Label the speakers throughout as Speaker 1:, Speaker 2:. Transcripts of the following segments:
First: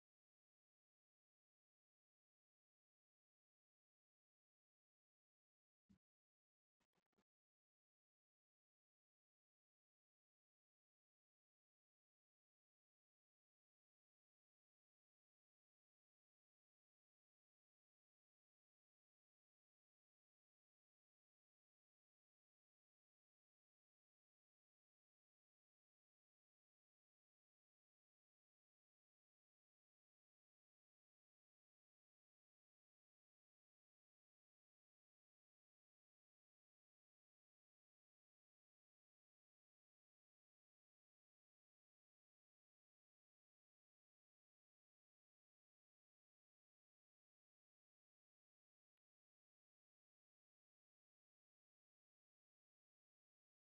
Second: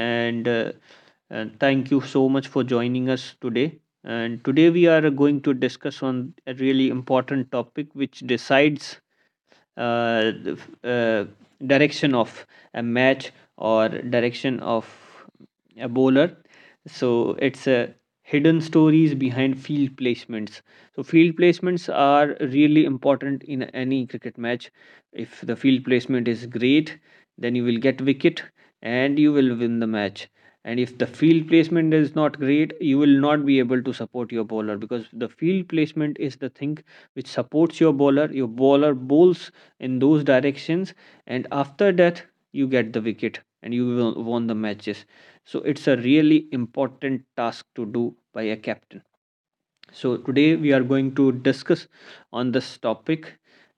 Speaker 1: and thank you so much for joining us today. And today we are going to discuss on a really important topic which decides the uh, direction of a match or direction of a bowler, so it's a hidden stories behind field placements. So field placements are really important in any cricket match. If the field placement is great, then you will get wicket and you will win the match. And if the field placement is not great, you will not be able to support your bowler because the field placement is the thing which supports your bowler. Your bowler bowls in those directions, and after that you get the wicket and you will won the matches. So it's a really important task to do by a captain. So today we are going to discuss on this topic,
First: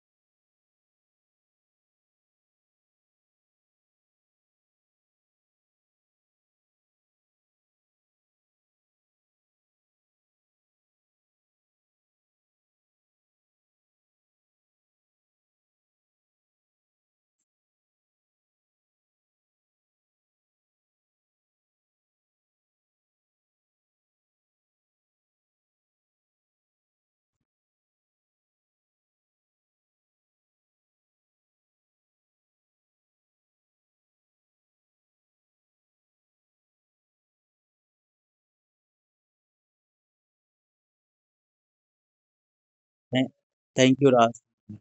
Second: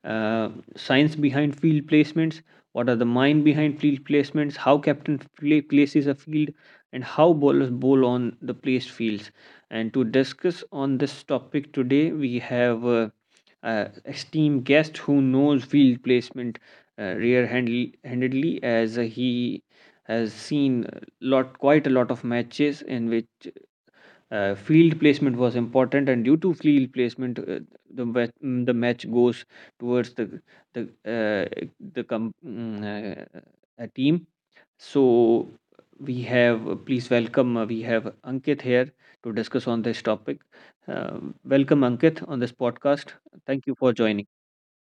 Speaker 1: uh, science behind field placements. What are the mind behind field placements, how captain places a field, and how bowlers bowl on the placed fields. And to discuss on this topic today we have esteemed guest who knows field placement rear-handedly, as he has seen lot quite a lot of matches in which field placement was important, and due to field placement, the match goes towards the the uh, the com- mm, uh, a team. So we have, please welcome. We have Ankit here to discuss on this topic. Uh, welcome, Ankit, on this podcast.
Speaker 2: Thank
Speaker 1: Thank you for
Speaker 2: thank you,
Speaker 1: joining.
Speaker 2: Raj.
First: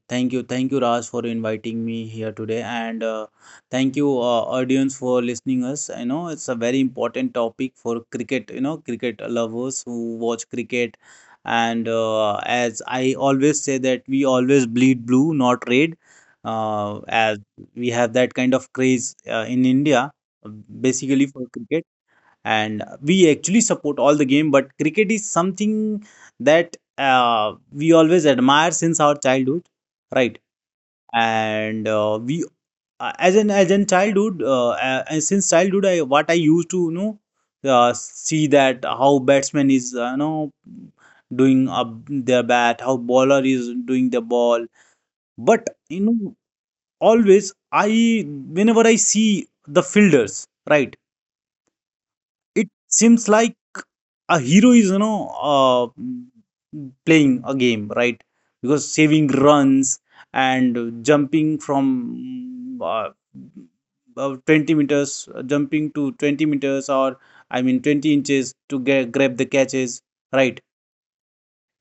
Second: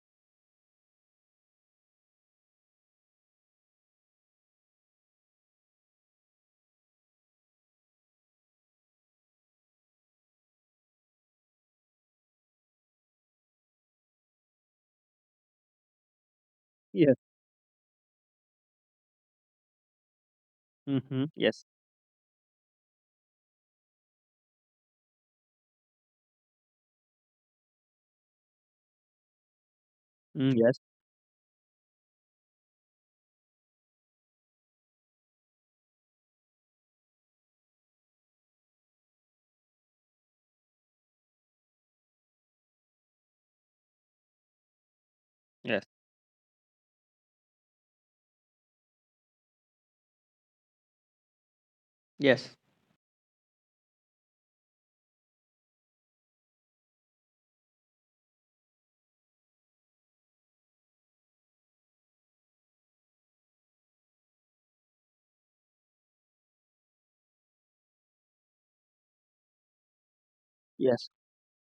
Speaker 2: Thank you, Raj, for inviting me here today, and thank you, audience, for listening us. I know it's a very important topic for cricket. You know, cricket lovers who watch cricket, and as I always say that we always bleed blue, not red,
Speaker 1: Yes.
Speaker 2: as we have that kind of craze in India,
Speaker 1: Mm-hmm.
Speaker 2: basically for
Speaker 1: Yes.
Speaker 2: cricket, and we actually support all the game, but cricket is something that we always admire since our childhood, right?
Speaker 1: Mm, yes.
Speaker 2: And we, as in childhood, and since childhood, I, what I used to, you know, see that how batsman is, you know, doing their bat, how bowler is doing the ball, but
Speaker 1: Yes.
Speaker 2: you know, always I, whenever I see the fielders, right,
Speaker 1: Yes.
Speaker 2: it seems like a hero is, you know, playing a game, right? Because saving runs and jumping from 20 meters, jumping to 20 meters, or I mean 20 inches to get, grab the catches, right?
Speaker 1: Yes.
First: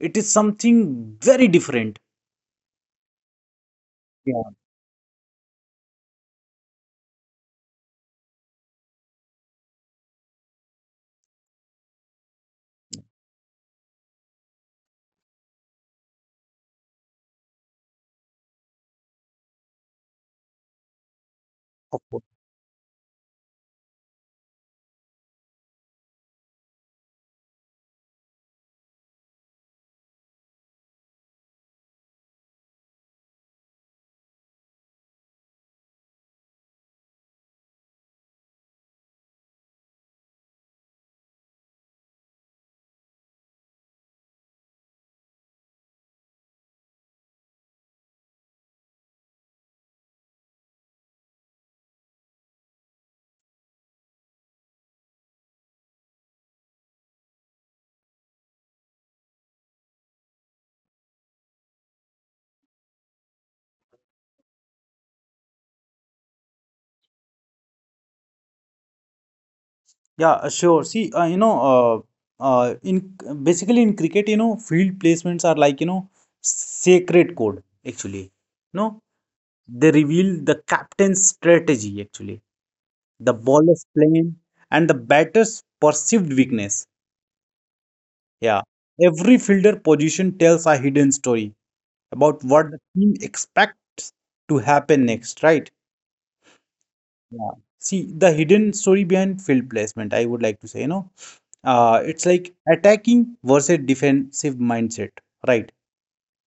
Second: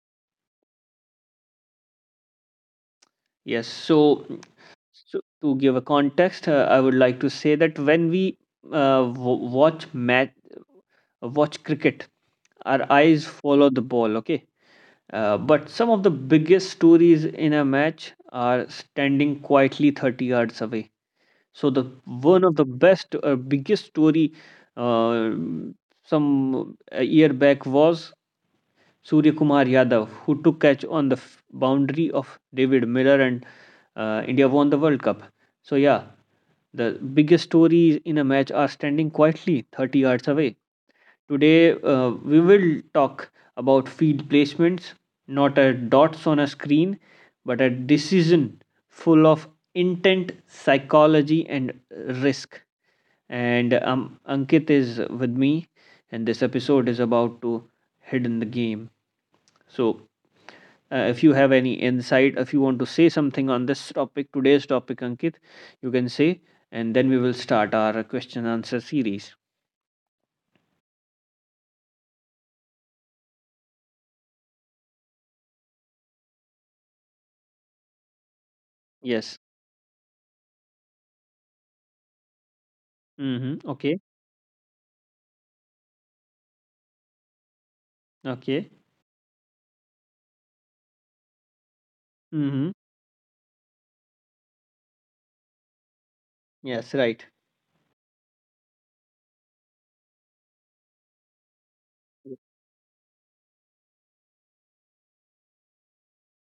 Speaker 2: It is something very different.
Speaker 1: Yes. So.
Speaker 2: Yeah.
Speaker 1: So, to give a context, I would like to say that when we watch match, watch cricket, our eyes follow the ball. Okay, but some of the biggest stories in a match are standing quietly 30 yards away. So the
Speaker 2: Of
Speaker 1: one of the best or biggest story uh, some a year back was Surya Kumar Yadav, who took catch on the boundary of David Miller, and India won the World Cup. So yeah, the biggest stories in a match are standing quietly 30 yards away. Today, we will talk about field placements, not at dots on a screen, but a decision full of intent, psychology, and risk. And Ankit is with me, and this episode is about to hit in the game. So, if you have any insight, if you want to say something on this topic, today's topic, Ankit, you can say, and then we will start our question answer series.
Speaker 2: Yeah, sure. See, you know, in basically in cricket, you know, field placements are like, you know, sacred code actually. No,
Speaker 1: Yes.
Speaker 2: they reveal the captain's strategy actually, the
Speaker 1: Mm-hmm.
Speaker 2: bowler's
Speaker 1: Okay.
Speaker 2: plan, and the batter's perceived weakness.
Speaker 1: Okay.
Speaker 2: Yeah, every fielder position tells a hidden story about
Speaker 1: Mm-hmm.
Speaker 2: what the team expects to happen next, right?
Speaker 1: Yes. Right.
Speaker 2: Yeah. See, the hidden story behind field placement, I would like to say, you know, it's like attacking versus defensive mindset, right?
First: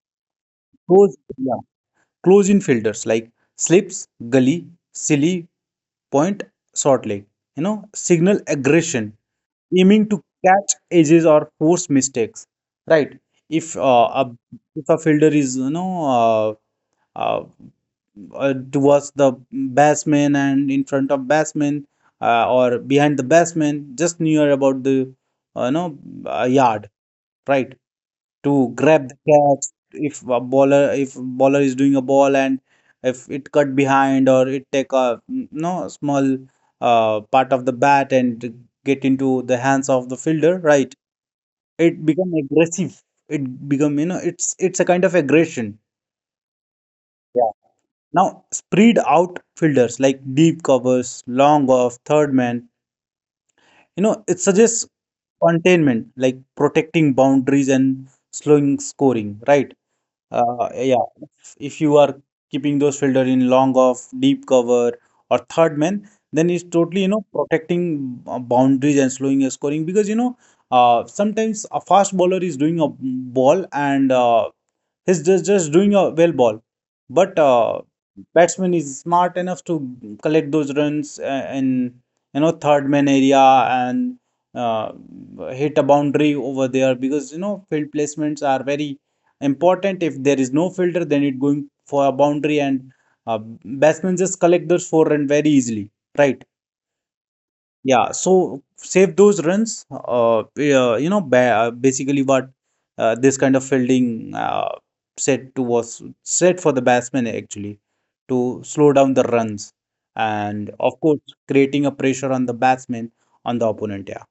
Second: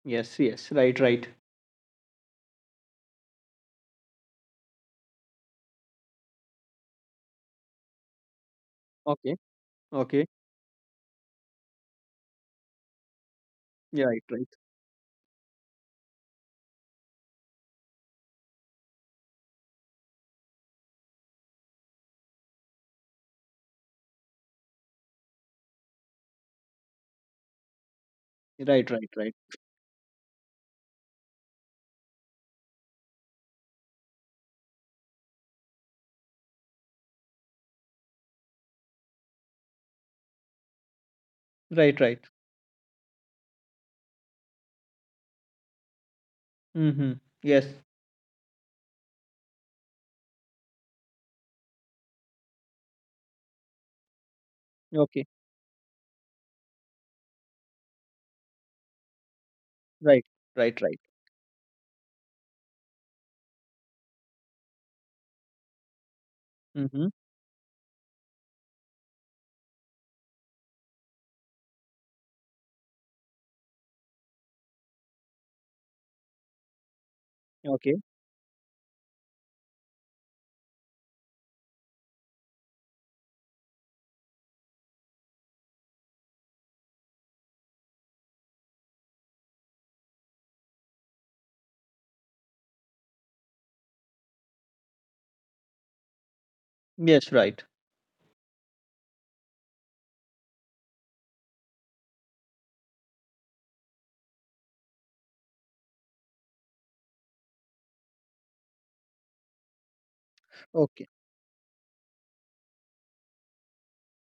Speaker 1: Yes. Yes. Right.
Speaker 2: Close,
Speaker 1: Right.
Speaker 2: yeah, close in fielders like slips, gully, silly, point, short leg, you know, signal aggression,
Speaker 1: Okay.
Speaker 2: aiming to
Speaker 1: Okay.
Speaker 2: catch edges or force mistakes, right? If uh,
Speaker 1: Yeah, right.
Speaker 2: a
Speaker 1: Right.
Speaker 2: if a fielder is, you know, uh, uh, towards the batsman and in front of batsman, or behind the batsman, just near about the no yard, right? To
Speaker 1: Right. Right.
Speaker 2: grab the
Speaker 1: Right.
Speaker 2: catch, if bowler is doing a ball, and if it cut behind or it take a mm, no small part of the bat and get into the hands of the fielder, right?
Speaker 1: Right.
Speaker 2: It
Speaker 1: Right.
Speaker 2: become aggressive. It become, you know, it's a kind of aggression.
Speaker 1: Mm-hmm. Yes.
Speaker 2: Now, spread out fielders like deep covers, long off, third man, you know, it suggests
Speaker 1: Okay.
Speaker 2: containment, like protecting boundaries and slowing scoring, right?
Speaker 1: Right. Right. Right.
Speaker 2: Yeah, if you are keeping those fielder in long off, deep cover, or third man, then it's totally,
Speaker 1: Mm-hmm.
Speaker 2: you know, protecting boundaries and slowing a scoring because, you know, sometimes a fast bowler is doing a ball, and he's just doing a well ball. But
Speaker 1: Okay.
Speaker 2: batsman is smart enough to collect those runs in, you know, third man area, and uh, hit a boundary over there, because you know, field placements are very important. If there is no fielder, then it going for a boundary, and uh, batsmen just collect those four run very easily, right?
Speaker 1: Yes. Right.
Speaker 2: Yeah, so save those runs. Yeah, you know, ba basically what, this kind of fielding, set to was set for the batsman actually, to slow down the runs, and of
Speaker 1: Okay.
Speaker 2: course creating a pressure on the batsman, on the opponent. Yeah.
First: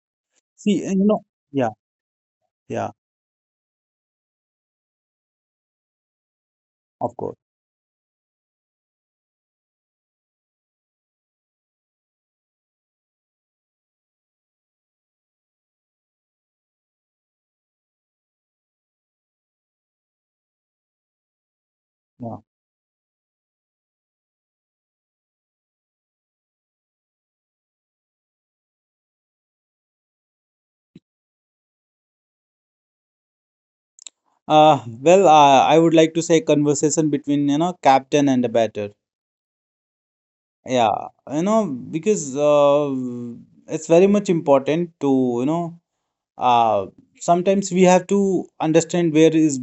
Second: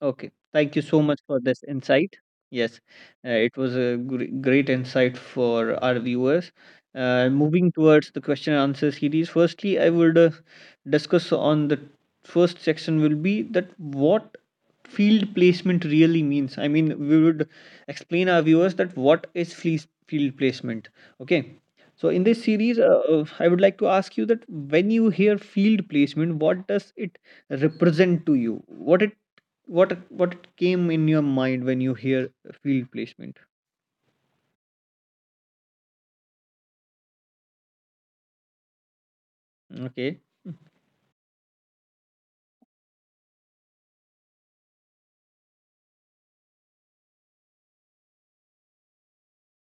Speaker 1: Okay. Thank you
Speaker 2: See,
Speaker 1: so
Speaker 2: you
Speaker 1: much
Speaker 2: know,
Speaker 1: for this
Speaker 2: yeah,
Speaker 1: insight. Yes,
Speaker 2: yeah,
Speaker 1: it was a great insight for our viewers.
Speaker 2: of course.
Speaker 1: Moving towards the question and answer series, firstly, I would discuss on the first section will be that what field placement really means. I mean, we would explain our viewers that what is field placement. Okay. So in
Speaker 2: Yeah.
Speaker 1: this series, I would like to ask you that when you hear field placement, what does it represent to you? What it what came in your mind when you hear field placement?
Speaker 2: Well, I would like to say conversation between, you know, captain and the batter.
Speaker 1: Okay.
Speaker 2: Yeah, you know, because it's very much important to, you know, uh, sometimes we have to understand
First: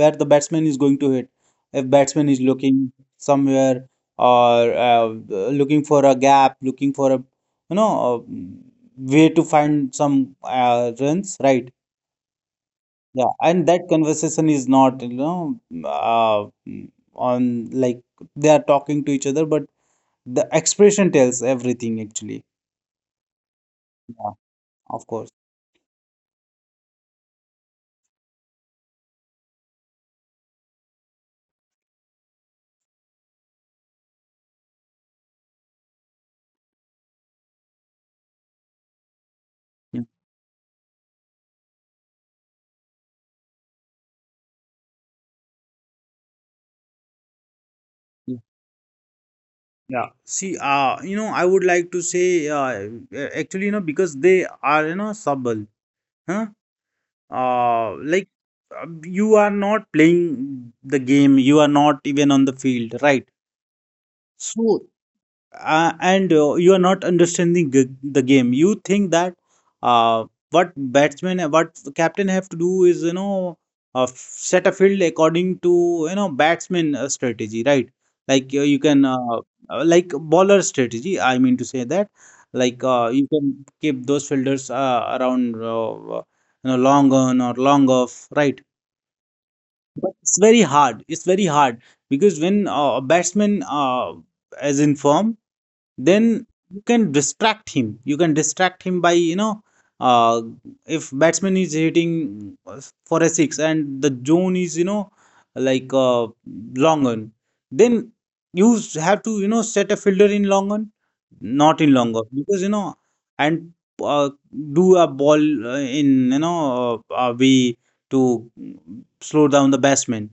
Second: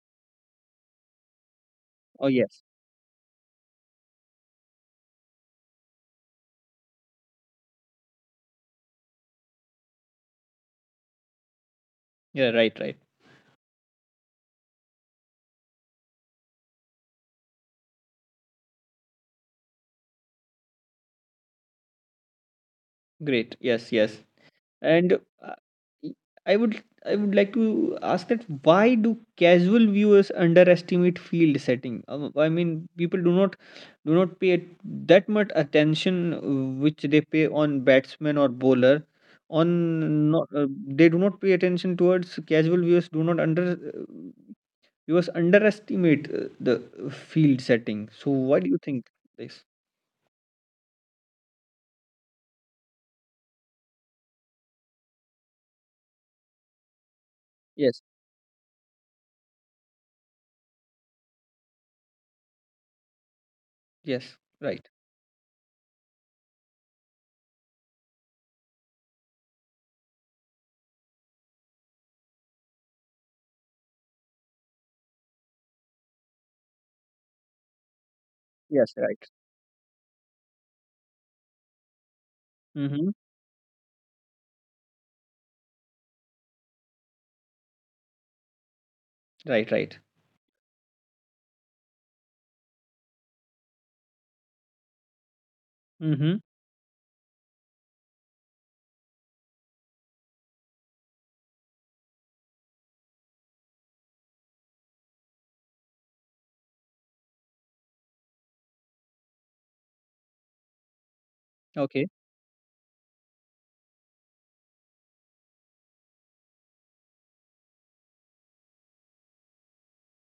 Speaker 2: where the batsman is going to hit. If
Speaker 1: Oh
Speaker 2: batsman is
Speaker 1: yes.
Speaker 2: looking somewhere or looking for a gap, looking for a, you know, a way to find some runs, right?
Speaker 1: Yeah, right, right.
Speaker 2: Yeah, and that conversation is not, you know, on, like they are talking to each other, but the expression tells everything actually.
Speaker 1: Great. Yes, yes.
Speaker 2: Yeah, of
Speaker 1: And
Speaker 2: course.
Speaker 1: I would like to ask that why do casual viewers underestimate field setting? I mean people do not pay that much attention which they pay on batsman or bowler on. Not, they do not pay attention towards. Casual viewers do not under you was underestimate the field setting. So
Speaker 2: Yeah.
Speaker 1: why do you think this?
Speaker 2: Yeah. See, you know, I would like to say, actually, you know, because they are, you know, subtle, huh?
Speaker 1: Yes,
Speaker 2: Like, you are not playing the game, you are not even on the field, right?
Speaker 1: yes,
Speaker 2: So,
Speaker 1: right.
Speaker 2: and you are not understanding the game. You think that, uh, what batsman, what captain have to do is, you know, set a field according to, you know, batsman strategy, right? Like, you
Speaker 1: Yes,
Speaker 2: can,
Speaker 1: right.
Speaker 2: like bowler strategy. I mean to say that, like,
Speaker 1: Mm-hmm.
Speaker 2: you can keep those fielders around, you know, long on or long off, right?
Speaker 1: Right, right.
Speaker 2: But it's very hard. It's very hard because when a batsman is in form,
Speaker 1: Mm-hmm.
Speaker 2: then you can distract him by, you know, uh, if batsman is hitting for a six and the zone is, you know, like, long on, then you have to, you know, set a fielder in long on, not in
Speaker 1: Okay,
Speaker 2: long on, because you know, and uh, do a ball in, you know, way to slow down the batsman,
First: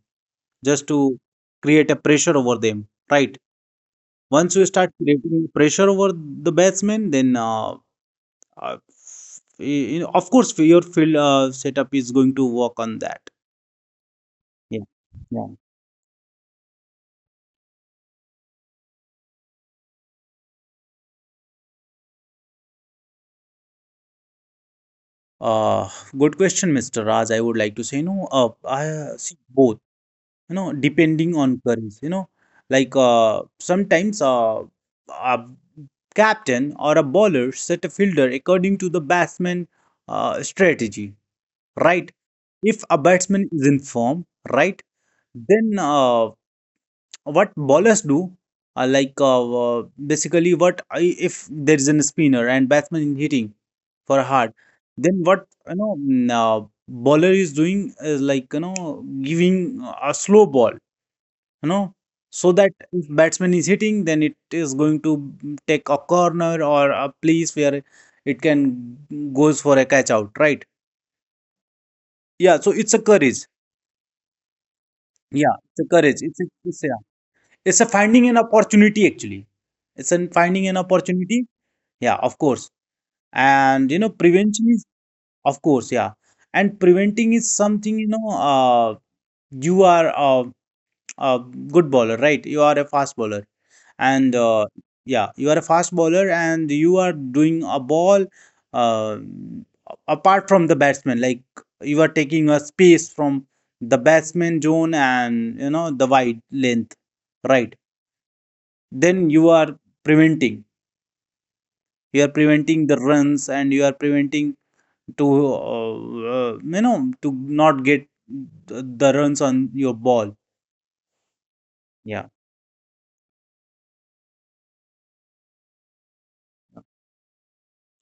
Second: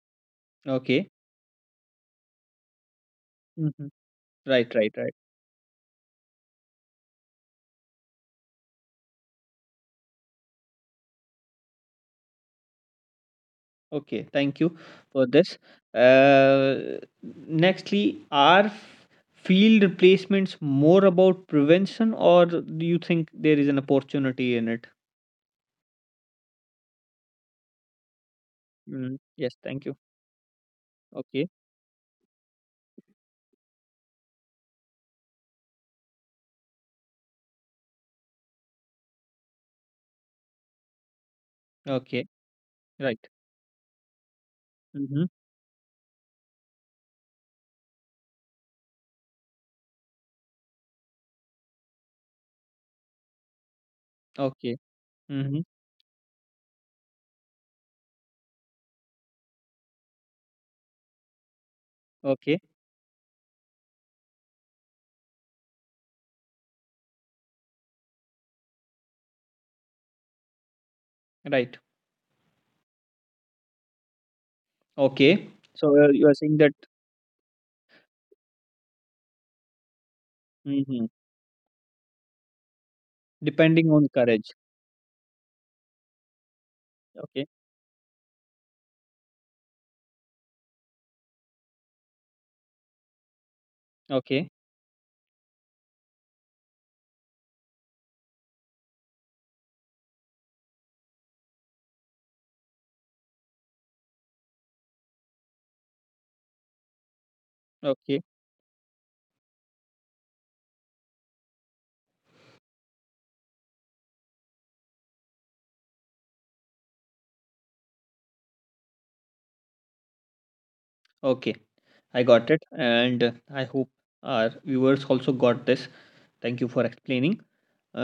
Speaker 2: just
Speaker 1: okay.
Speaker 2: to create a pressure over them, right?
Speaker 1: Mm-hmm.
Speaker 2: Once you
Speaker 1: Right,
Speaker 2: start
Speaker 1: right, right.
Speaker 2: creating pressure over the batsman, then of course your field setup is going to work on that.
Speaker 1: Okay, thank you
Speaker 2: Yeah,
Speaker 1: for
Speaker 2: yeah.
Speaker 1: this. Uh, nextly, are field replacements more about prevention, or do you think there is an opportunity in it?
Speaker 2: Uh, Good question, Mr. Raj. I would like to say, you know,
Speaker 1: Mm,
Speaker 2: I see
Speaker 1: yes,
Speaker 2: both,
Speaker 1: thank you.
Speaker 2: you know, depending
Speaker 1: Okay,
Speaker 2: on currents. You know, like, sometimes a captain or a bowler set a fielder according to the batsman strategy, right?
Speaker 1: okay,
Speaker 2: If a
Speaker 1: right.
Speaker 2: batsman is in form, right,
Speaker 1: Mm-hmm.
Speaker 2: then what bowlers do, like, basically if there is a spinner and batsman is hitting for hard,
Speaker 1: Okay,
Speaker 2: then what,
Speaker 1: mm-hmm.
Speaker 2: you know, bowler is doing is, like, you know, giving a slow ball, you know, so
Speaker 1: Okay,
Speaker 2: that if batsman is hitting, then it is going to take a corner or a place where it can goes for a catch out, right?
Speaker 1: right.
Speaker 2: Yeah, so it's a courage.
Speaker 1: Okay.
Speaker 2: Yeah, it's a
Speaker 1: So,
Speaker 2: courage.
Speaker 1: you are
Speaker 2: it's a,
Speaker 1: saying that.
Speaker 2: it's a, it's a finding an opportunity actually. It's an finding an
Speaker 1: Hmm,
Speaker 2: opportunity. Yeah, of course. And
Speaker 1: depending
Speaker 2: you
Speaker 1: on
Speaker 2: know,
Speaker 1: courage.
Speaker 2: prevention is, of course, yeah. And preventing
Speaker 1: Okay.
Speaker 2: is something, you know, you are a good bowler, right? You are a fast bowler. And
Speaker 1: Okay.
Speaker 2: yeah, you are a fast bowler, and you are doing a ball uh, apart from the batsman. Like, you are taking a space from the batsman zone and, you know, the wide length, right?
Speaker 1: Okay.
Speaker 2: Then you are preventing. You are preventing the runs, and you are preventing to uh, you know, to not get the runs on your ball.
Speaker 1: Okay. I
Speaker 2: Yeah.
Speaker 1: got it. And I hope our viewers also got this. Thank you for explaining.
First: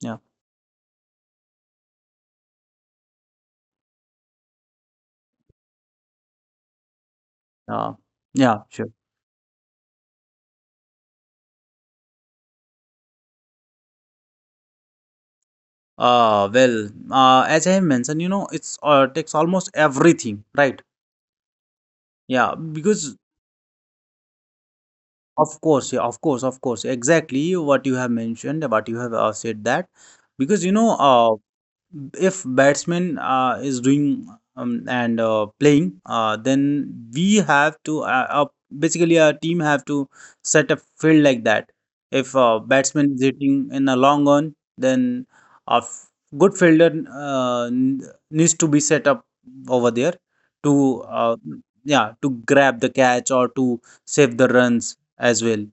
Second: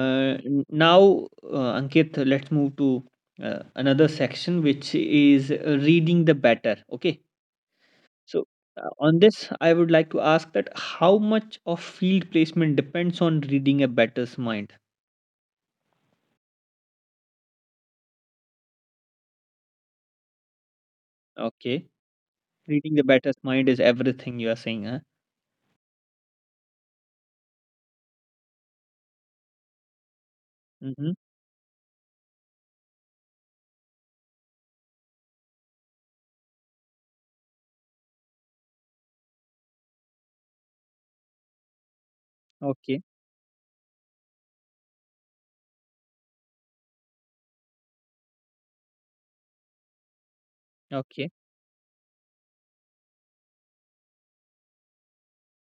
Speaker 2: Yeah.
Speaker 1: Now, Ankit, let's move to another section, which is reading the batter. Okay.
Speaker 2: Uh,
Speaker 1: So,
Speaker 2: yeah, sure.
Speaker 1: on this, I would like to ask that how much of field placement depends on reading a batter's mind?
Speaker 2: Well, as I have mentioned, you know, it's takes almost everything, right?
Speaker 1: Okay.
Speaker 2: Yeah,
Speaker 1: Reading the
Speaker 2: because
Speaker 1: batter's mind is everything you are saying,
Speaker 2: of course, yeah, of course, exactly what you have mentioned, what you have said that, because you know,
Speaker 1: huh?
Speaker 2: if batsman is doing, and playing, then we have to, basically our team have to set a field like that. If
Speaker 1: Okay,
Speaker 2: batsman is hitting in a long on, then a good fielder, needs to be set up over there, to,
Speaker 1: okay,
Speaker 2: yeah, to grab the catch or to save the runs as well,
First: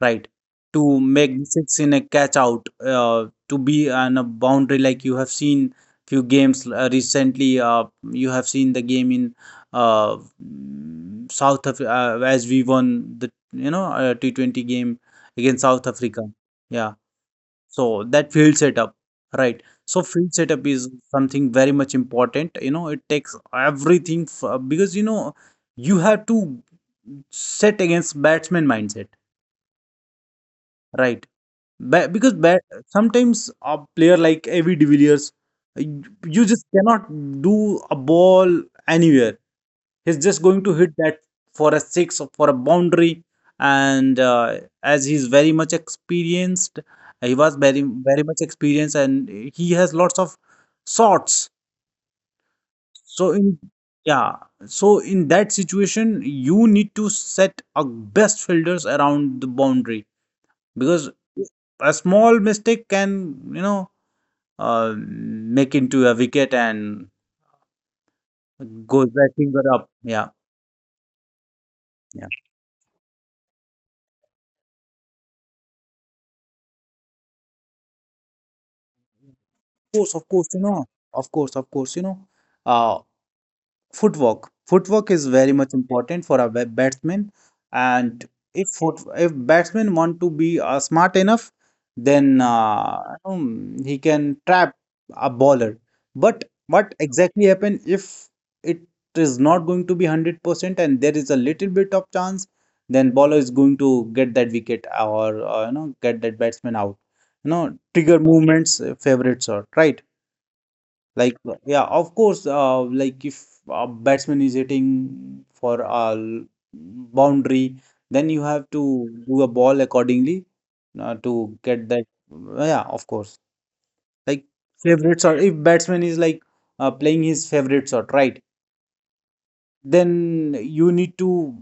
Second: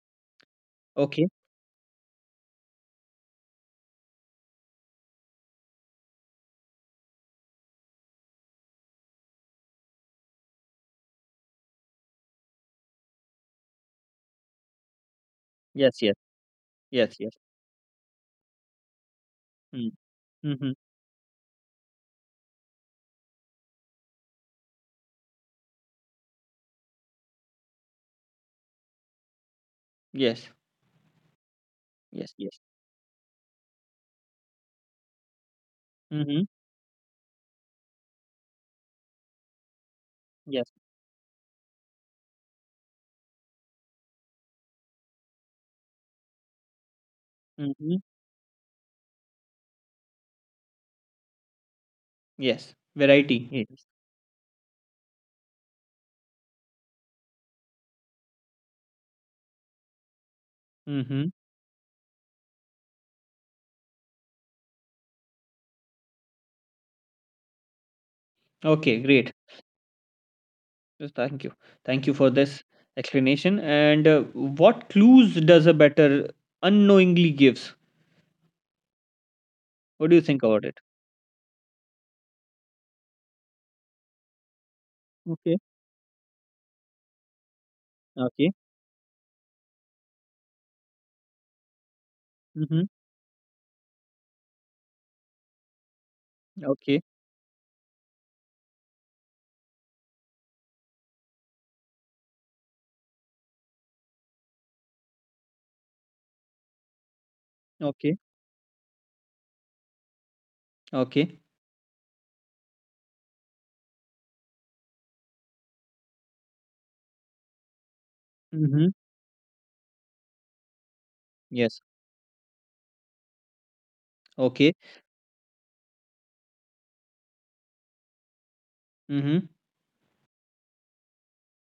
Speaker 2: right, to
Speaker 1: okay.
Speaker 2: make the six in a catch out, to be on a boundary, like you have seen few games recently, you have seen the game in uh, south of, as we won the, you know, T20 game against South
Speaker 1: Yes, yes,
Speaker 2: Africa, yeah,
Speaker 1: yes, yes.
Speaker 2: so that field setup, right,
Speaker 1: Mm,
Speaker 2: so field setup
Speaker 1: mm-hmm.
Speaker 2: is something very much important, you know, it takes everything, because, you know, you have to set against batsman mindset,
Speaker 1: Yes,
Speaker 2: right?
Speaker 1: yes,
Speaker 2: Because
Speaker 1: yes.
Speaker 2: sometimes a player like Avi de Villiers, you
Speaker 1: Mm-hmm.
Speaker 2: you just cannot do a ball anywhere. He's just going
Speaker 1: Yes.
Speaker 2: to hit that for a six or for a boundary. And as he's very much experienced, he was very,
Speaker 1: Mm-hmm.
Speaker 2: very much experienced, and he has lots of shots.
Speaker 1: Yes.
Speaker 2: So,
Speaker 1: Variety.
Speaker 2: in
Speaker 1: Yes.
Speaker 2: yeah, so in that situation, you need to set a best fielders around the boundary, because
Speaker 1: Mm-hmm.
Speaker 2: a small mistake can, you know, make into a wicket, and
Speaker 1: Okay,
Speaker 2: goes by
Speaker 1: great.
Speaker 2: finger up. Yeah.
Speaker 1: Yes, thank you. Thank you
Speaker 2: Yeah,
Speaker 1: for
Speaker 2: of
Speaker 1: this explanation. And what clues does a better unknowingly gives? What
Speaker 2: course.
Speaker 1: do you
Speaker 2: Of
Speaker 1: think
Speaker 2: course, you
Speaker 1: about it?
Speaker 2: know. Of course, of course, you know, uh footwork is very
Speaker 1: Okay.
Speaker 2: much important for a batsman. And
Speaker 1: Okay.
Speaker 2: if batsmen want to be smart enough, then
Speaker 1: Mm-hmm.
Speaker 2: he can trap a bowler. But what
Speaker 1: Okay.
Speaker 2: exactly happen if it is not going to be 100% and there is a little bit of chance, then bowler is going to get that wicket, or, you know, get that batsman out. You know,
Speaker 1: Okay.
Speaker 2: trigger movements, favorite shot, right, like,
Speaker 1: Okay.
Speaker 2: yeah, of course. Like, if a batsman is hitting for a boundary, then you have
Speaker 1: Mm-hmm.
Speaker 2: to do a ball accordingly, to
Speaker 1: Yes.
Speaker 2: get that. Yeah, of course. Like,
Speaker 1: Okay.
Speaker 2: favorite shot. If batsman is like playing his favorite shot, right?
Speaker 1: Mm-hmm.
Speaker 2: Then you need to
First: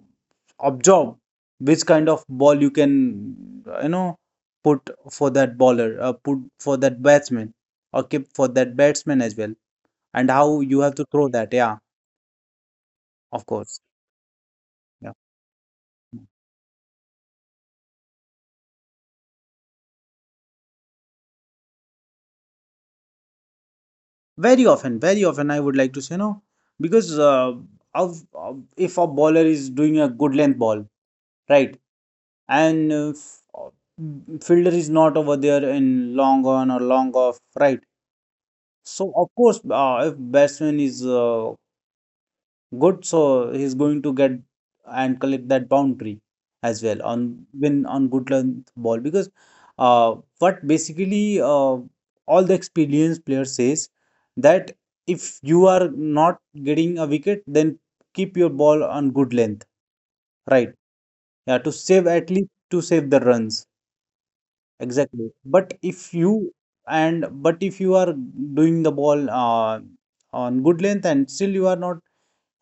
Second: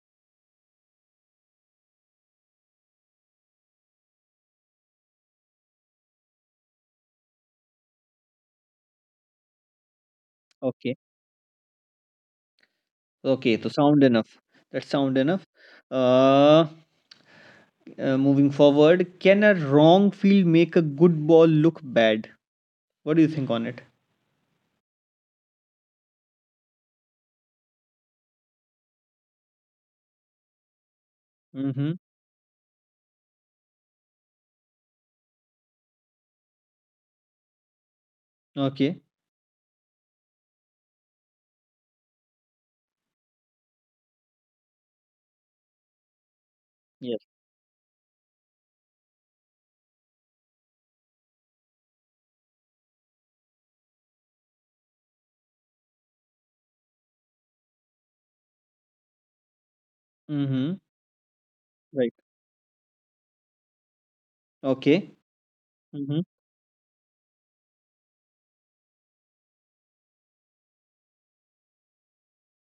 Speaker 2: observe which kind of ball you can, you know, put for that bowler, put for that batsman, or keep for that batsman as well and how you have
Speaker 1: Okay.
Speaker 2: to throw that. Yeah, of
Speaker 1: Okay. So
Speaker 2: course.
Speaker 1: sound enough. That's
Speaker 2: Yeah,
Speaker 1: sound enough. Uh. Moving forward, can a wrong field make a good ball look bad? What do you think on it?
Speaker 2: very often, I would like to say no because of if a bowler is doing a good length ball, right,
Speaker 1: Mm-hmm.
Speaker 2: and fielder is not over there in long on or long off, right.
Speaker 1: Okay.
Speaker 2: So of course, if batsman is good, so he's going to get and collect that boundary as well on
Speaker 1: Yes.
Speaker 2: win on good length ball because what basically all the experienced player says that if you are not getting a wicket then keep your ball on good length,
Speaker 1: Mm-hmm.
Speaker 2: right, yeah, to save,
Speaker 1: Right.
Speaker 2: at least to save the runs.
Speaker 1: Okay.
Speaker 2: Exactly, but if
Speaker 1: Mm-hmm.
Speaker 2: you and but if you are doing the ball on good length and still you are not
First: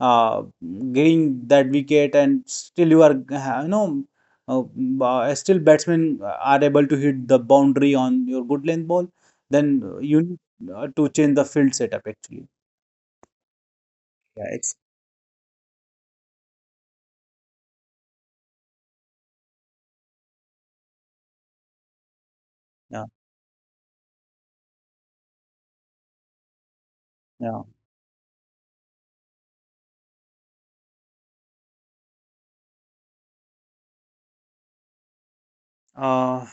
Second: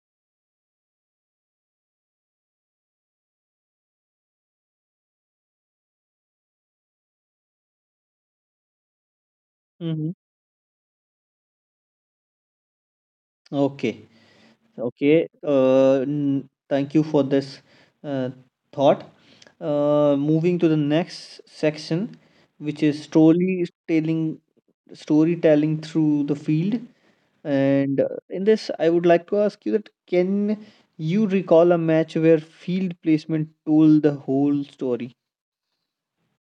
Speaker 2: uh, getting that wicket and still you are you know uh, still batsmen are able to hit the boundary on your good length ball, then
Speaker 1: Mm-hmm.
Speaker 2: you need to change the field setup actually.
Speaker 1: Okay.
Speaker 2: Yeah, it's
Speaker 1: Okay. Thank you for this uh, thought. Moving to the next section, which is
Speaker 2: yeah
Speaker 1: storytelling through the field.
Speaker 2: yeah.
Speaker 1: And in this, I would like to ask you that can you recall a match where field placement told the whole story?
Speaker 2: uh,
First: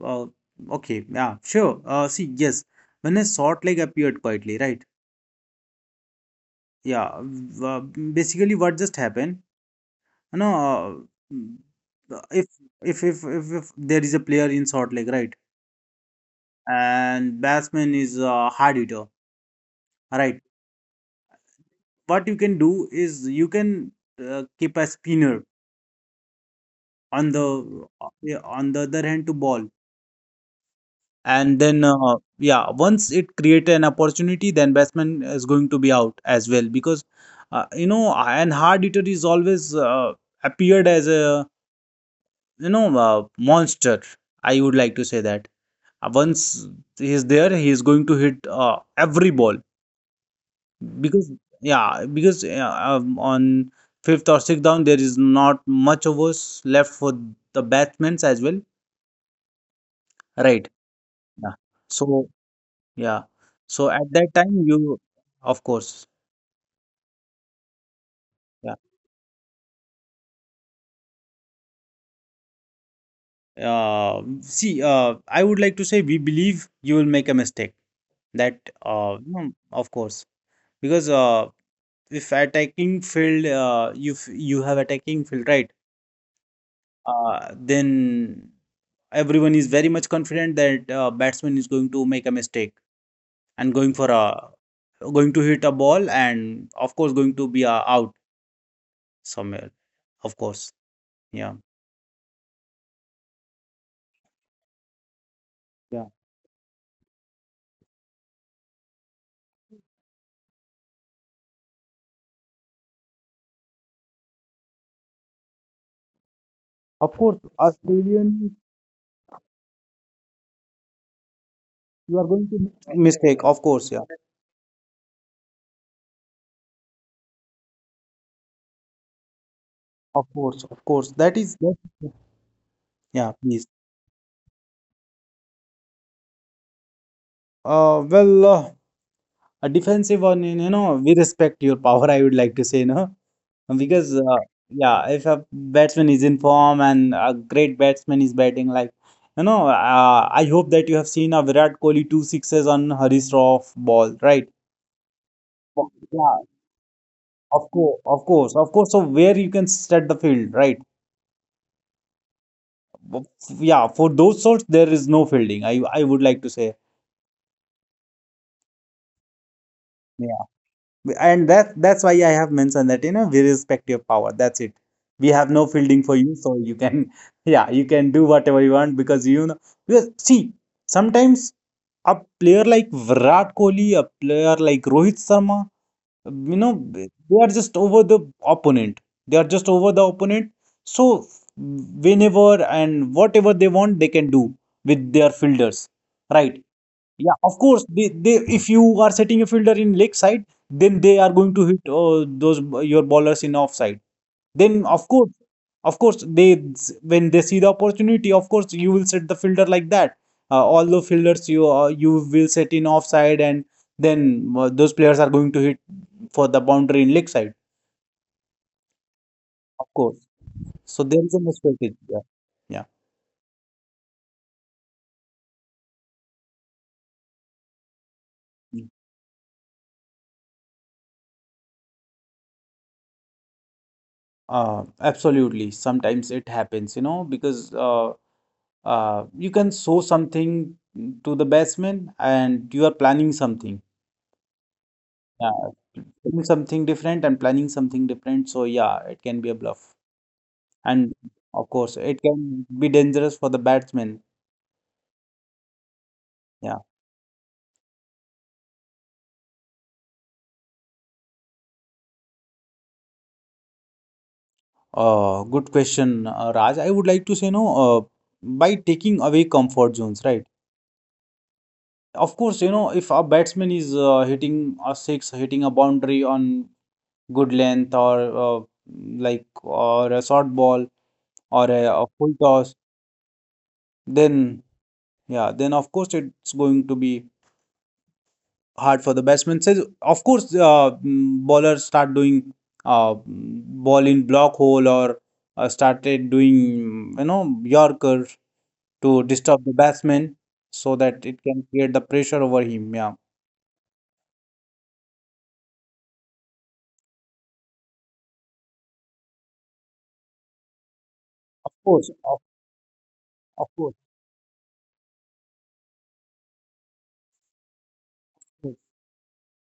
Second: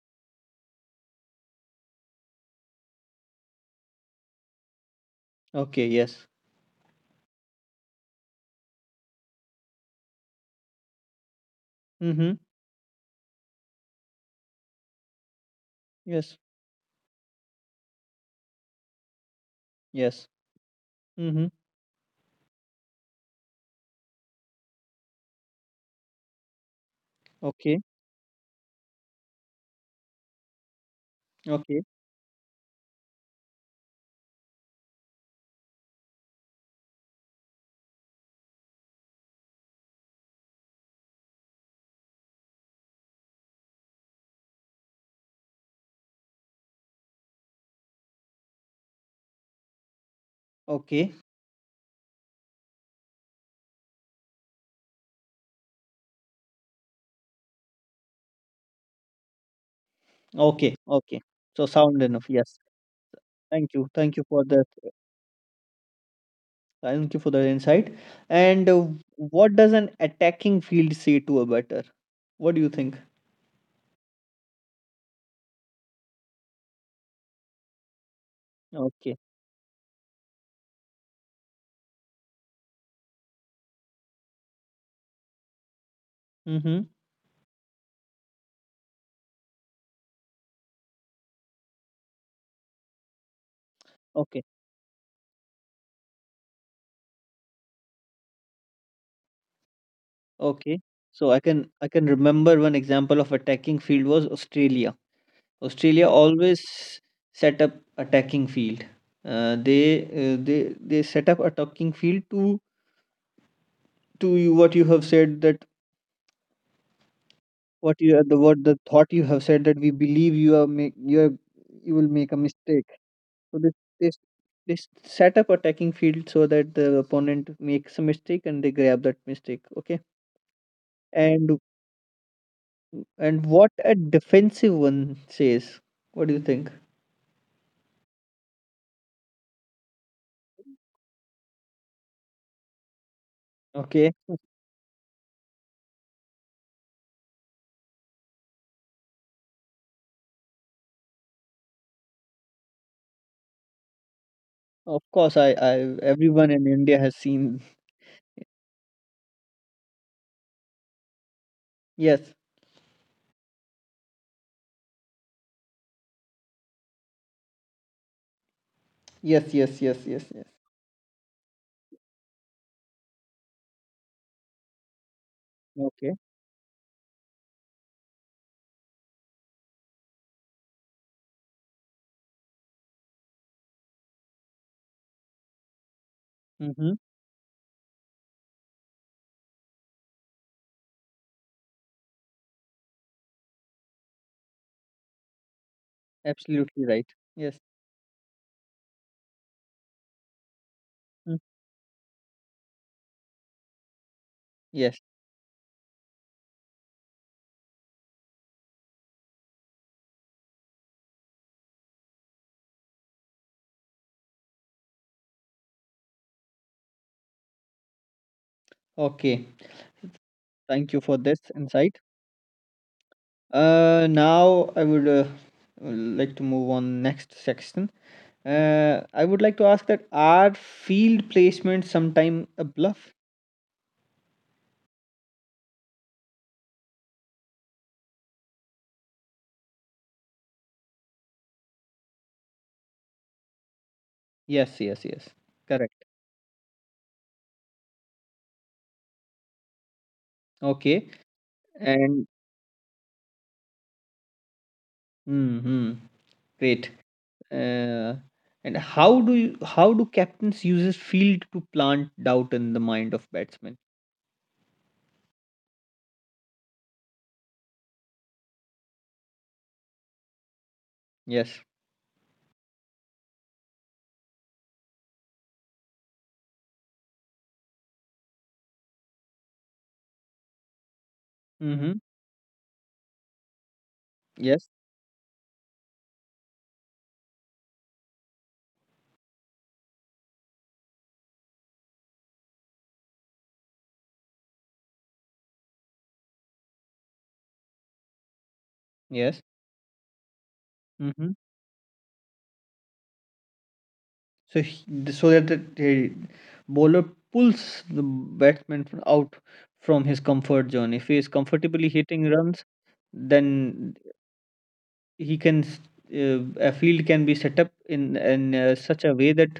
Speaker 2: uh okay, yeah, sure. See, yes, when a short leg appeared quietly, right?
Speaker 1: Okay, yes.
Speaker 2: Yeah, basically, what just happened? You know, uh,
Speaker 1: Mm-hmm.
Speaker 2: if, if there is a player in short leg, right?
Speaker 1: Yes.
Speaker 2: And batsman is a hard hitter. All
Speaker 1: Yes.
Speaker 2: right,
Speaker 1: Mm-hmm.
Speaker 2: what you can do is you can keep a spinner on the,
Speaker 1: Okay.
Speaker 2: yeah, on the other hand to ball, and
Speaker 1: Okay.
Speaker 2: then yeah, once it create an opportunity then batsman is going to be out as well because you know, and hard hitter is always appeared as a, you know, monster, I would like to say that. Once he is there he is going to hit every ball
Speaker 1: Okay.
Speaker 2: because, yeah, because, yeah, on fifth or sixth down there is not much of us left for the batsmen as well, right?
Speaker 1: Okay. Okay.
Speaker 2: Yeah,
Speaker 1: So sound
Speaker 2: so
Speaker 1: enough. Yes.
Speaker 2: yeah,
Speaker 1: Thank
Speaker 2: so
Speaker 1: you.
Speaker 2: at
Speaker 1: Thank you
Speaker 2: that
Speaker 1: for
Speaker 2: time
Speaker 1: that.
Speaker 2: you, of course,
Speaker 1: Thank you for the insight. And
Speaker 2: yeah.
Speaker 1: what does an attacking field say to a batter? What do you think?
Speaker 2: See, I would like to say we believe you will make a mistake. That
Speaker 1: Okay.
Speaker 2: no, of course, because if attacking field, if you have attacking field, right,
Speaker 1: Mm-hmm.
Speaker 2: then everyone is very much confident that batsman is going to make a mistake and going for
Speaker 1: Okay.
Speaker 2: a, going to hit a ball and of course going to be out somewhere, of course.
Speaker 1: Okay. So I
Speaker 2: Yeah
Speaker 1: can I can remember one example of attacking field was Australia.
Speaker 2: Yeah.
Speaker 1: Australia always set up attacking field. They set up attacking field to you, what you have said that,
Speaker 2: Of course,
Speaker 1: what you the
Speaker 2: Australian,
Speaker 1: what the thought you have said that we believe you are make you are, you will
Speaker 2: you are
Speaker 1: make a
Speaker 2: going to
Speaker 1: mistake.
Speaker 2: make mistake,
Speaker 1: So
Speaker 2: of
Speaker 1: this
Speaker 2: course, yeah,
Speaker 1: this they set up attacking field so that the opponent makes a mistake and they grab that mistake. Okay,
Speaker 2: of course, of course, that is
Speaker 1: and
Speaker 2: that. Yeah,
Speaker 1: and
Speaker 2: please.
Speaker 1: what a defensive one says. What do you think?
Speaker 2: uh well uh, a defensive one, you know, we respect your power, I would like to say no. Because
Speaker 1: Okay,
Speaker 2: yeah, if a batsman is in form and a great batsman is batting, like, you know, I hope that you have seen a Virat Kohli two sixes on Harish Rauf ball, right?
Speaker 1: of course, I
Speaker 2: Oh, yeah,
Speaker 1: everyone in India has seen.
Speaker 2: of course, of course, of course. So where you can set the field, right?
Speaker 1: Yes,
Speaker 2: Of- Yeah, for those sorts there is no fielding. I would like to say.
Speaker 1: yes, yes, yes, yes, yes.
Speaker 2: And that's why I have mentioned that, you know, we respect your power. That's it. We have no fielding for
Speaker 1: Okay.
Speaker 2: you, so you can yeah, you can do whatever you want because, you know, because see, sometimes a player like Virat Kohli, a player like Rohit Sharma, you know,
Speaker 1: Mm-hmm.
Speaker 2: they are just over the opponent. They are just over the opponent. So whenever and whatever they want, they can do with their fielders, right?
Speaker 1: Absolutely right.
Speaker 2: Yeah, of
Speaker 1: Yes.
Speaker 2: course. They if you are setting a fielder in leg side, then they are
Speaker 1: Mm.
Speaker 2: going to hit those your ballers in offside. Then
Speaker 1: Yes.
Speaker 2: of course, they, when they see the opportunity, of course you will set the fielder like that. All the fielders you you will set in offside, and then those players are going to hit for the boundary in leg side.
Speaker 1: Okay.
Speaker 2: Of course.
Speaker 1: Thank you
Speaker 2: So
Speaker 1: for
Speaker 2: there is
Speaker 1: this
Speaker 2: a strategy.
Speaker 1: insight.
Speaker 2: Yeah, yeah.
Speaker 1: Now I would like to move on next section.
Speaker 2: Mm.
Speaker 1: I would like to ask that are field placements sometime a bluff?
Speaker 2: Absolutely. Sometimes it happens, you know, because you can show something to the batsman and you are planning something.
Speaker 1: Yes, yes, yes.
Speaker 2: Yeah,
Speaker 1: Correct.
Speaker 2: doing something different and planning something different. So yeah, it can be a bluff.
Speaker 1: Okay.
Speaker 2: And of course, it
Speaker 1: And
Speaker 2: can be dangerous for the batsman.
Speaker 1: hmm,
Speaker 2: Yeah.
Speaker 1: great. Uh, and how do you, how do captains uses field to plant doubt in the mind of batsmen?
Speaker 2: Good question, Raj. I would like to say no, by taking away comfort zones, right?
Speaker 1: Yes.
Speaker 2: Of course, you know, if a batsman is hitting a six, hitting a boundary on good length or like or a short ball or
Speaker 1: Mm-hmm.
Speaker 2: a full toss, then,
Speaker 1: Yes.
Speaker 2: yeah, then of course it's going to be hard for the batsman says of course bowlers start doing ball in block hole or started doing, you know, yorker to
Speaker 1: Yes.
Speaker 2: disturb the batsman so that
Speaker 1: Mm-hmm.
Speaker 2: it can create the pressure over him. Yeah,
Speaker 1: So he, so that the bowler pulls the batsman out from his comfort zone. If he is
Speaker 2: of
Speaker 1: comfortably
Speaker 2: course,
Speaker 1: hitting runs,
Speaker 2: of course.
Speaker 1: then he can s- a field can be set up in in
Speaker 2: Yes.
Speaker 1: uh, such a way that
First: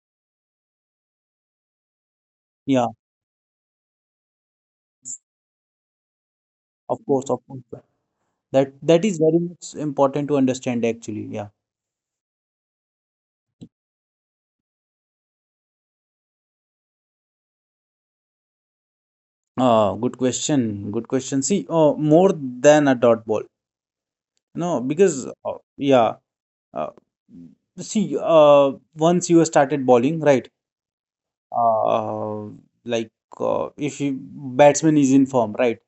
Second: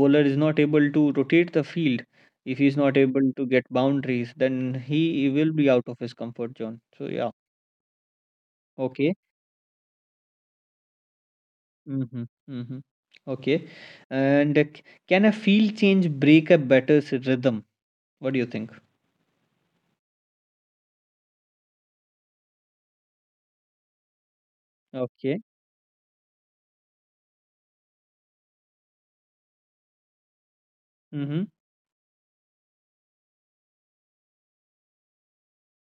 Speaker 1: bowler is not able to rotate the field. If he is
Speaker 2: Yeah,
Speaker 1: not able to get boundaries, then he will be out of his comfort zone.
Speaker 2: of
Speaker 1: So
Speaker 2: course,
Speaker 1: yeah.
Speaker 2: of course, that
Speaker 1: Okay.
Speaker 2: is very much important to understand actually. Yeah.
Speaker 1: Mhm, mhm. Okay. And can a field change break a batter's rhythm? What do you think?
Speaker 2: Good question, good question. See, more than a dot ball, no, because
Speaker 1: Okay.
Speaker 2: uh, yeah. Uh, See, once you started bowling, right?
Speaker 1: Mm-hmm.
Speaker 2: Uh, like if you batsman is in form, right,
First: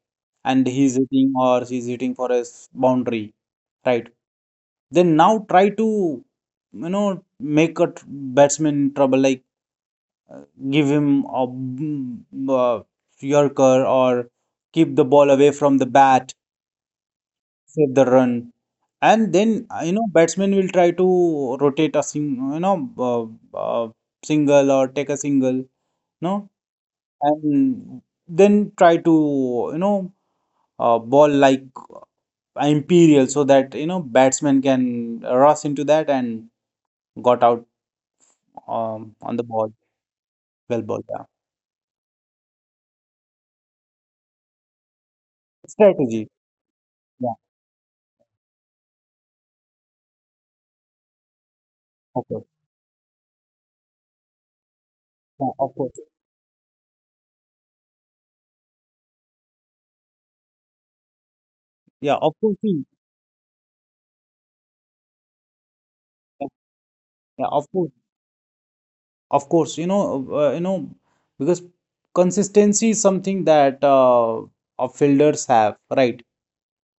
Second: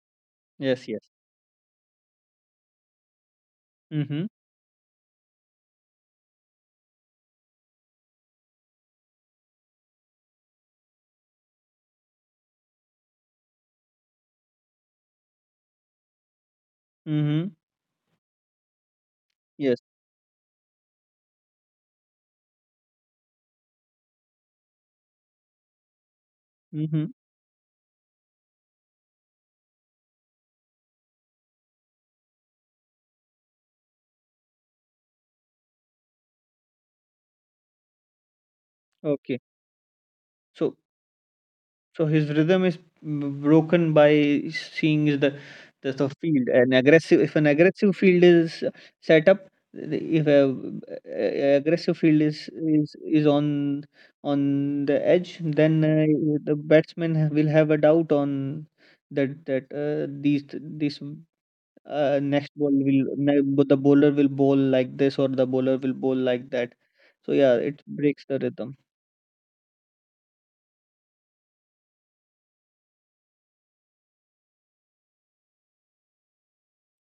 Speaker 2: and
Speaker 1: Yes,
Speaker 2: he's
Speaker 1: yes.
Speaker 2: hitting or she's hitting for a boundary, right?
Speaker 1: Mm-hmm.
Speaker 2: Then now try to, you know, make a batsman in trouble, like give him a yorker or keep the ball away from the bat,
Speaker 1: Mm-hmm.
Speaker 2: save the run. And then,
Speaker 1: Yes.
Speaker 2: you know, batsman will try to rotate a sing, you know, uh, uh, single or take a single, no?
Speaker 1: Mm-hmm.
Speaker 2: And then try to, you know, ball like imperial so that, you know, batsman can rush into that and got out on
Speaker 1: Okay.
Speaker 2: the ball,
Speaker 1: So
Speaker 2: well ball, yeah.
Speaker 1: So his rhythm is broken by seeing is the
Speaker 2: Strategy,
Speaker 1: field, an aggressive.
Speaker 2: yeah,
Speaker 1: If an aggressive field is set up, if a, a- aggressive field is
Speaker 2: okay,
Speaker 1: is is on on the edge,
Speaker 2: yeah,
Speaker 1: then
Speaker 2: of course.
Speaker 1: the batsman will have a doubt on that, that these this
Speaker 2: Yeah, of
Speaker 1: next
Speaker 2: course,
Speaker 1: ball
Speaker 2: see,
Speaker 1: will but the bowler will bowl like this or the bowler will bowl
Speaker 2: yeah,
Speaker 1: like that, so
Speaker 2: yeah,
Speaker 1: yeah,
Speaker 2: of
Speaker 1: it
Speaker 2: course.
Speaker 1: breaks the rhythm.
Speaker 2: Of course, you know, because consistency is something that our fielders have, right?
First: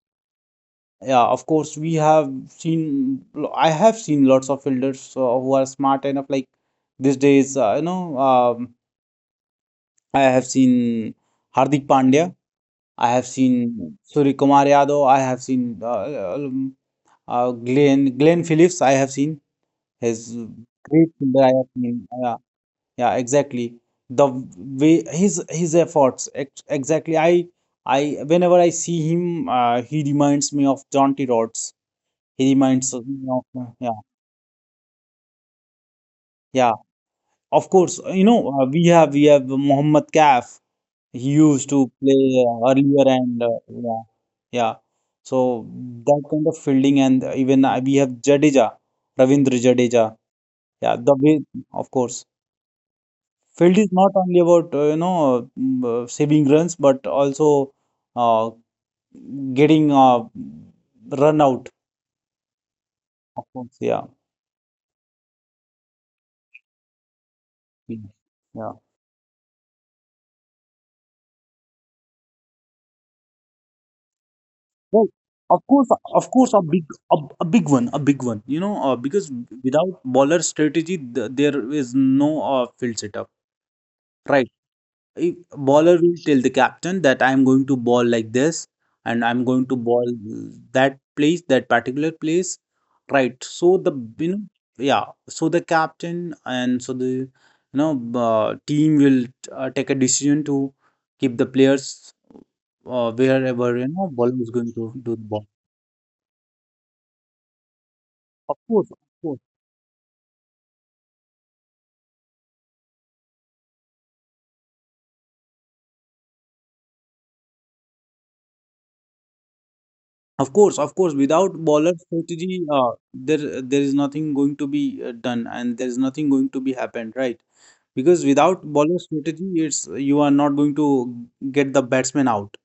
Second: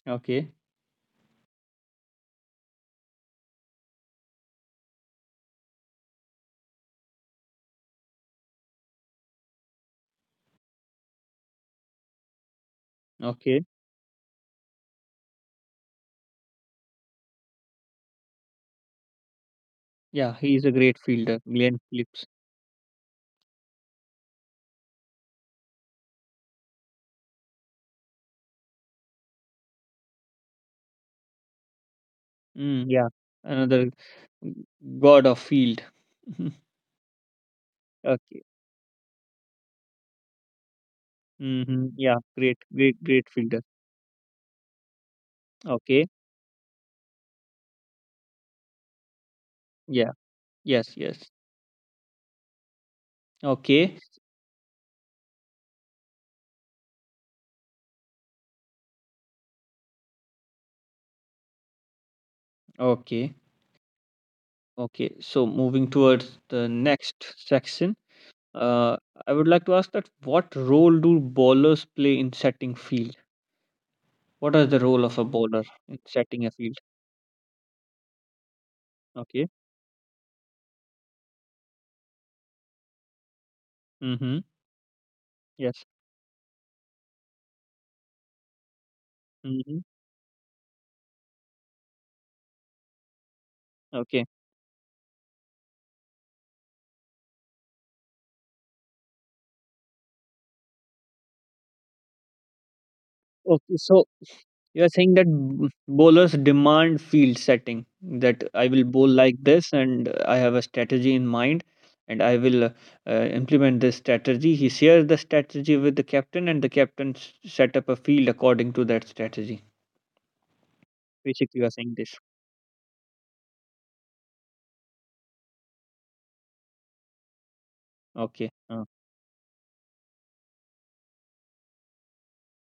Speaker 1: Okay,
Speaker 2: Yeah, of course, we have seen. I have seen lots of fielders who are smart enough. Like these days, you know, I have seen Hardik Pandya. I have
Speaker 1: okay.
Speaker 2: seen Surya Kumar Yadav. I have seen Glenn Phillips. I have seen his
Speaker 1: Yeah, he is a great
Speaker 2: great
Speaker 1: fielder,
Speaker 2: fielder. I have
Speaker 1: Glenn
Speaker 2: seen.
Speaker 1: Phillips.
Speaker 2: Yeah, yeah, exactly, the way his efforts exactly. I whenever I see him, he reminds me of John T Rhodes. He
Speaker 1: Mm,
Speaker 2: reminds
Speaker 1: yeah,
Speaker 2: me of
Speaker 1: another
Speaker 2: yeah,
Speaker 1: g- god of field.
Speaker 2: yeah, of course. You know,
Speaker 1: Okay.
Speaker 2: we have Mohammed Kaf. He used to
Speaker 1: Hmm, yeah,
Speaker 2: play
Speaker 1: great, great,
Speaker 2: earlier
Speaker 1: great
Speaker 2: and
Speaker 1: fielder.
Speaker 2: yeah, yeah. So
Speaker 1: Okay.
Speaker 2: that kind of fielding, and even we have Jadeja, Ravindra Jadeja.
Speaker 1: Yeah.
Speaker 2: Yeah,
Speaker 1: Yes.
Speaker 2: the
Speaker 1: Yes.
Speaker 2: way, of course. Field is
Speaker 1: Okay.
Speaker 2: not only about you know, saving runs, but also uh, getting run out.
Speaker 1: Okay.
Speaker 2: Of course, yeah,
Speaker 1: Okay. So moving towards the next section,
Speaker 2: yeah, yeah.
Speaker 1: uh, I would like to ask that what role do bowlers play in setting field? What is the role
Speaker 2: Well,
Speaker 1: of a
Speaker 2: of
Speaker 1: bowler
Speaker 2: course,
Speaker 1: in
Speaker 2: of
Speaker 1: setting a
Speaker 2: course,
Speaker 1: field?
Speaker 2: a big one, a big one. You know, because
Speaker 1: Okay.
Speaker 2: without bowler strategy, th there is no field setup,
Speaker 1: Mm-hmm.
Speaker 2: right? If
Speaker 1: Yes.
Speaker 2: bowler will tell the captain that I am going to ball like this and I'm going to
Speaker 1: Mm-hmm.
Speaker 2: ball that place, that particular place. Right. So the,
Speaker 1: Okay.
Speaker 2: you know, yeah. So the captain and so the, you know, team will take a decision to keep the players
Speaker 1: Okay,
Speaker 2: wherever, you
Speaker 1: so
Speaker 2: know, bowler is going
Speaker 1: you are
Speaker 2: to
Speaker 1: saying
Speaker 2: do the
Speaker 1: that
Speaker 2: ball.
Speaker 1: bowlers demand field setting that
Speaker 2: Of
Speaker 1: I will
Speaker 2: course, of
Speaker 1: bowl like
Speaker 2: course.
Speaker 1: this and I have a strategy in mind, and I will implement this strategy. He shares the strategy with the captain and the captain set up a field according to that strategy.
Speaker 2: Of course, of course. Without
Speaker 1: Basically, you are saying
Speaker 2: bowler
Speaker 1: this.
Speaker 2: strategy, there is nothing going to be done, and there is nothing going to be happened, right? Because
Speaker 1: Okay.
Speaker 2: without bowling strategy, it's you are not going to get the batsman out.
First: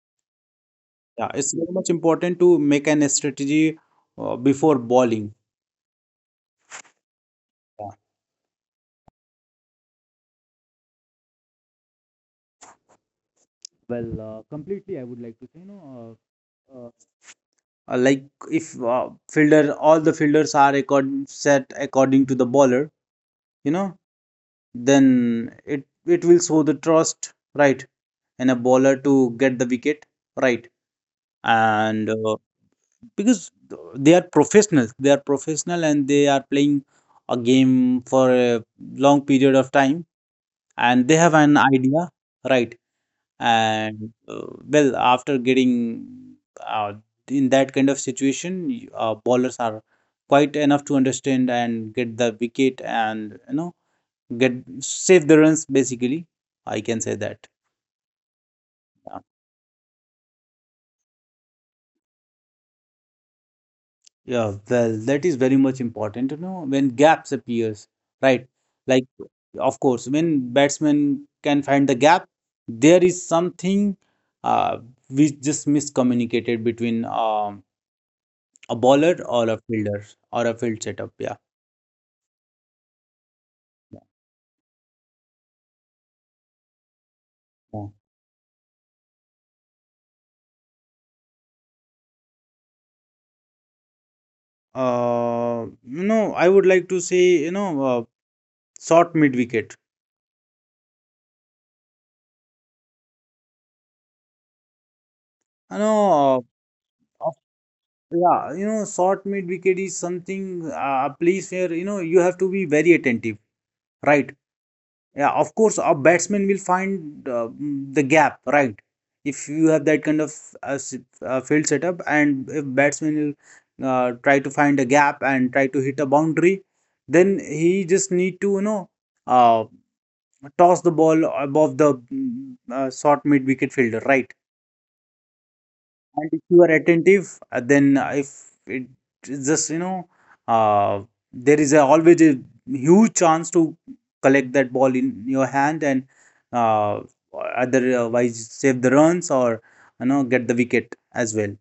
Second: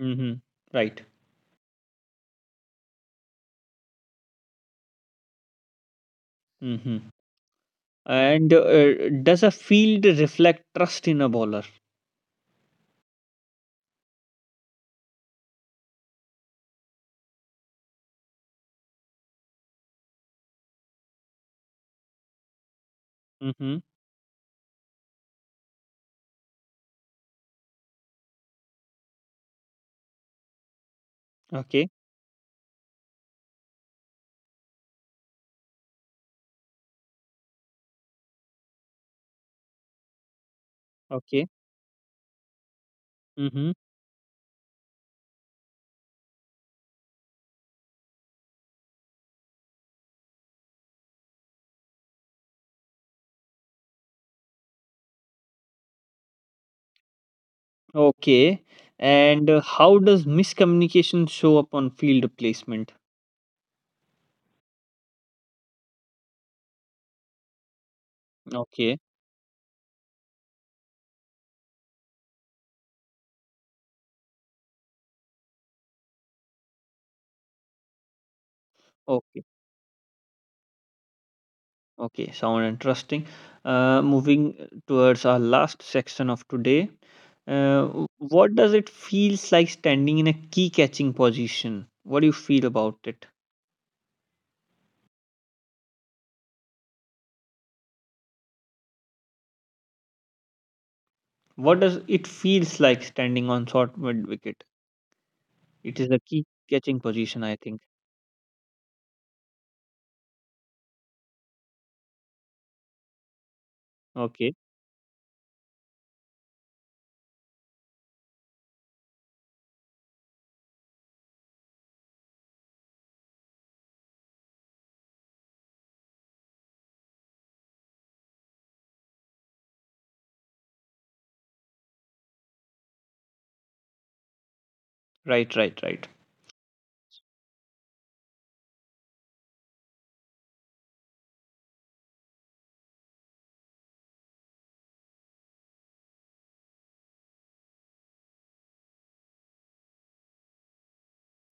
Speaker 1: Mm-hmm. Right.
Speaker 2: Yeah, it's very much important to make an strategy before bowling.
Speaker 1: Mm-hmm.
Speaker 2: Yeah.
Speaker 1: And does a field reflect trust in a bowler?
Speaker 2: Well, completely, I would like to say, you know, uh, uh, like if fielder, all the fielders are accord set according to the bowler, you
Speaker 1: Mm-hmm.
Speaker 2: know, then it it will show the trust, right, and a bowler to get the wicket, right,
Speaker 1: Okay.
Speaker 2: and because they are professionals, they are professional and they are playing a game for a long period of time, and they have
Speaker 1: Okay.
Speaker 2: an idea, right,
Speaker 1: Mm-hmm.
Speaker 2: and well after getting uh, in that kind of situation, bowlers are quite enough to understand and get the wicket and, you know, get, save the runs basically, I can say that.
Speaker 1: Okay. And how does miscommunication show up on field placement?
Speaker 2: Yeah, well, that is very much important, you know, when gaps appears, right? Like,
Speaker 1: Okay.
Speaker 2: of course, when batsmen can find the gap, there is something uh, which just miscommunicated between a bowler or
Speaker 1: Okay.
Speaker 2: a fielder or a field setup. Yeah.
Speaker 1: Okay. Sound interesting. Moving towards our last section of today.
Speaker 2: Yeah.
Speaker 1: What does it feels like standing in a key catching position? What do you feel about it?
Speaker 2: You know, I would like to say, you know, short mid wicket.
Speaker 1: What does it feels like standing on short mid wicket?
Speaker 2: You
Speaker 1: It is a
Speaker 2: know,
Speaker 1: key catching
Speaker 2: uh, of-
Speaker 1: position, I think.
Speaker 2: yeah, you know, short mid wicket is something, a place where, you know, you have to be very attentive, right?
Speaker 1: Okay.
Speaker 2: Yeah, of course, a batsman will find the gap, right? If you have that kind of field setup, and if batsman will try to find a gap and try to hit a boundary, then he just need to, you know, uh, toss the ball above the short mid wicket fielder, right?
Speaker 1: Right. Right. Right.
Speaker 2: And if you are attentive, then if it is just, you know, uh, there is a, always a huge chance to collect that ball in your hand and uh, otherwise save the runs or, you know, get the wicket as well.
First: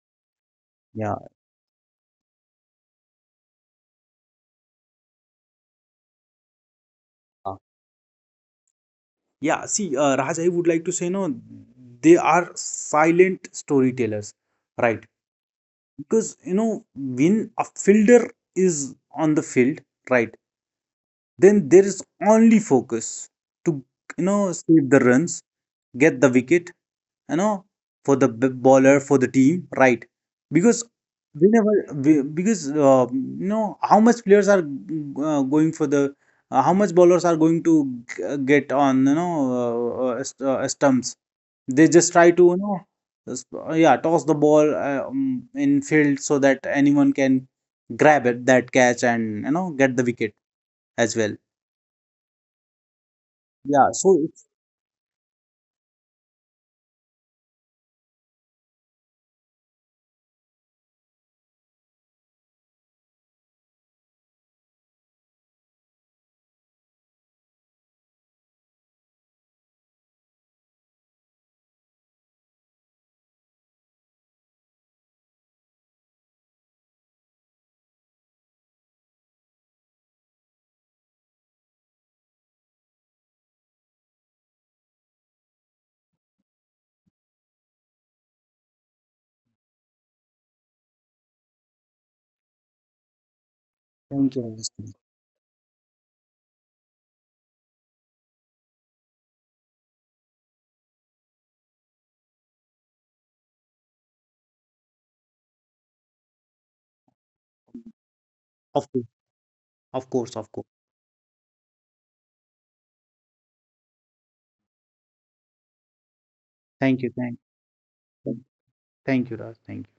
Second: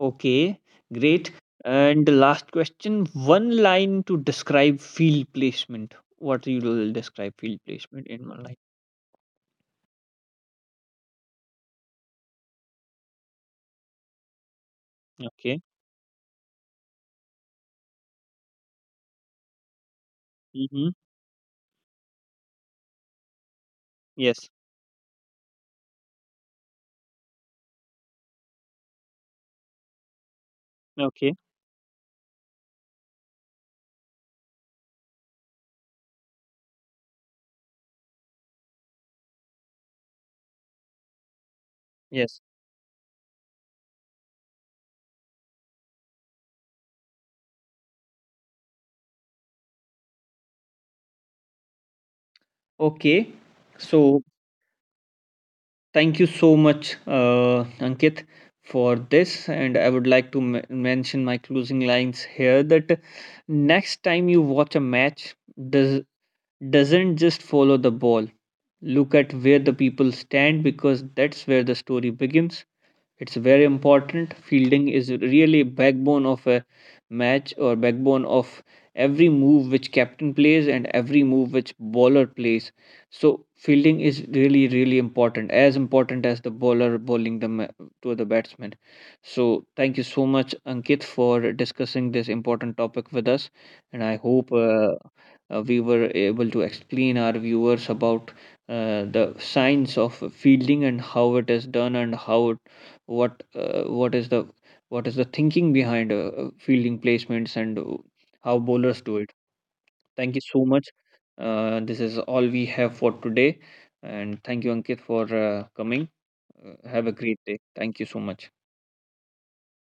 Speaker 1: Okay,
Speaker 2: Yeah.
Speaker 1: great. And the last question, one line to describe field placement. What you will describe
Speaker 2: uh,
Speaker 1: field placement in one line?
Speaker 2: Yeah. See, Raj, I would like to say, no, they are silent storytellers, right?
Speaker 1: Okay.
Speaker 2: Because, you know, when a fielder is on the field, right?
Speaker 1: Mm-hmm.
Speaker 2: Then there is only focus to, you
Speaker 1: Yes.
Speaker 2: know, save the runs, get the wicket, you know, for the bowler, for the team, right? Because
Speaker 1: Okay.
Speaker 2: whenever because you know, how much players are going for the how much bowlers are going to get on, you know, stumps, they just try
Speaker 1: Yes.
Speaker 2: to, you know, yeah, toss the ball in field so that anyone can grab it, that catch, and, you know, get the wicket as well,
Speaker 1: Okay.
Speaker 2: yeah,
Speaker 1: So
Speaker 2: so.
Speaker 1: thank you so much, Ankit, for this. And I would like to mention my closing lines here that next time you watch a match, does doesn't just follow the ball. Look at where the people stand because that's where the story begins. It's very important. Fielding is really backbone of a match or backbone of every move which captain plays and every move which bowler plays. So fielding is really really important, as important as the bowler bowling the to the batsman. So thank you so much, Ankit, for discussing this important topic with us. And I
Speaker 2: Thank you,
Speaker 1: hope
Speaker 2: Raj.
Speaker 1: we were able to explain our viewers about the science of fielding and how it is done, and how what is the thinking behind fielding placements, and how
Speaker 2: Of
Speaker 1: bowlers
Speaker 2: course,
Speaker 1: do it.
Speaker 2: of course,
Speaker 1: Thank you
Speaker 2: of
Speaker 1: so
Speaker 2: course.
Speaker 1: much. Uh, this is all we have for today. And thank you, Ankit, for coming. Uh,
Speaker 2: Thank
Speaker 1: have
Speaker 2: you,
Speaker 1: a
Speaker 2: thank,
Speaker 1: great day, thank you so much.
Speaker 2: thank you, Raj. Thank you.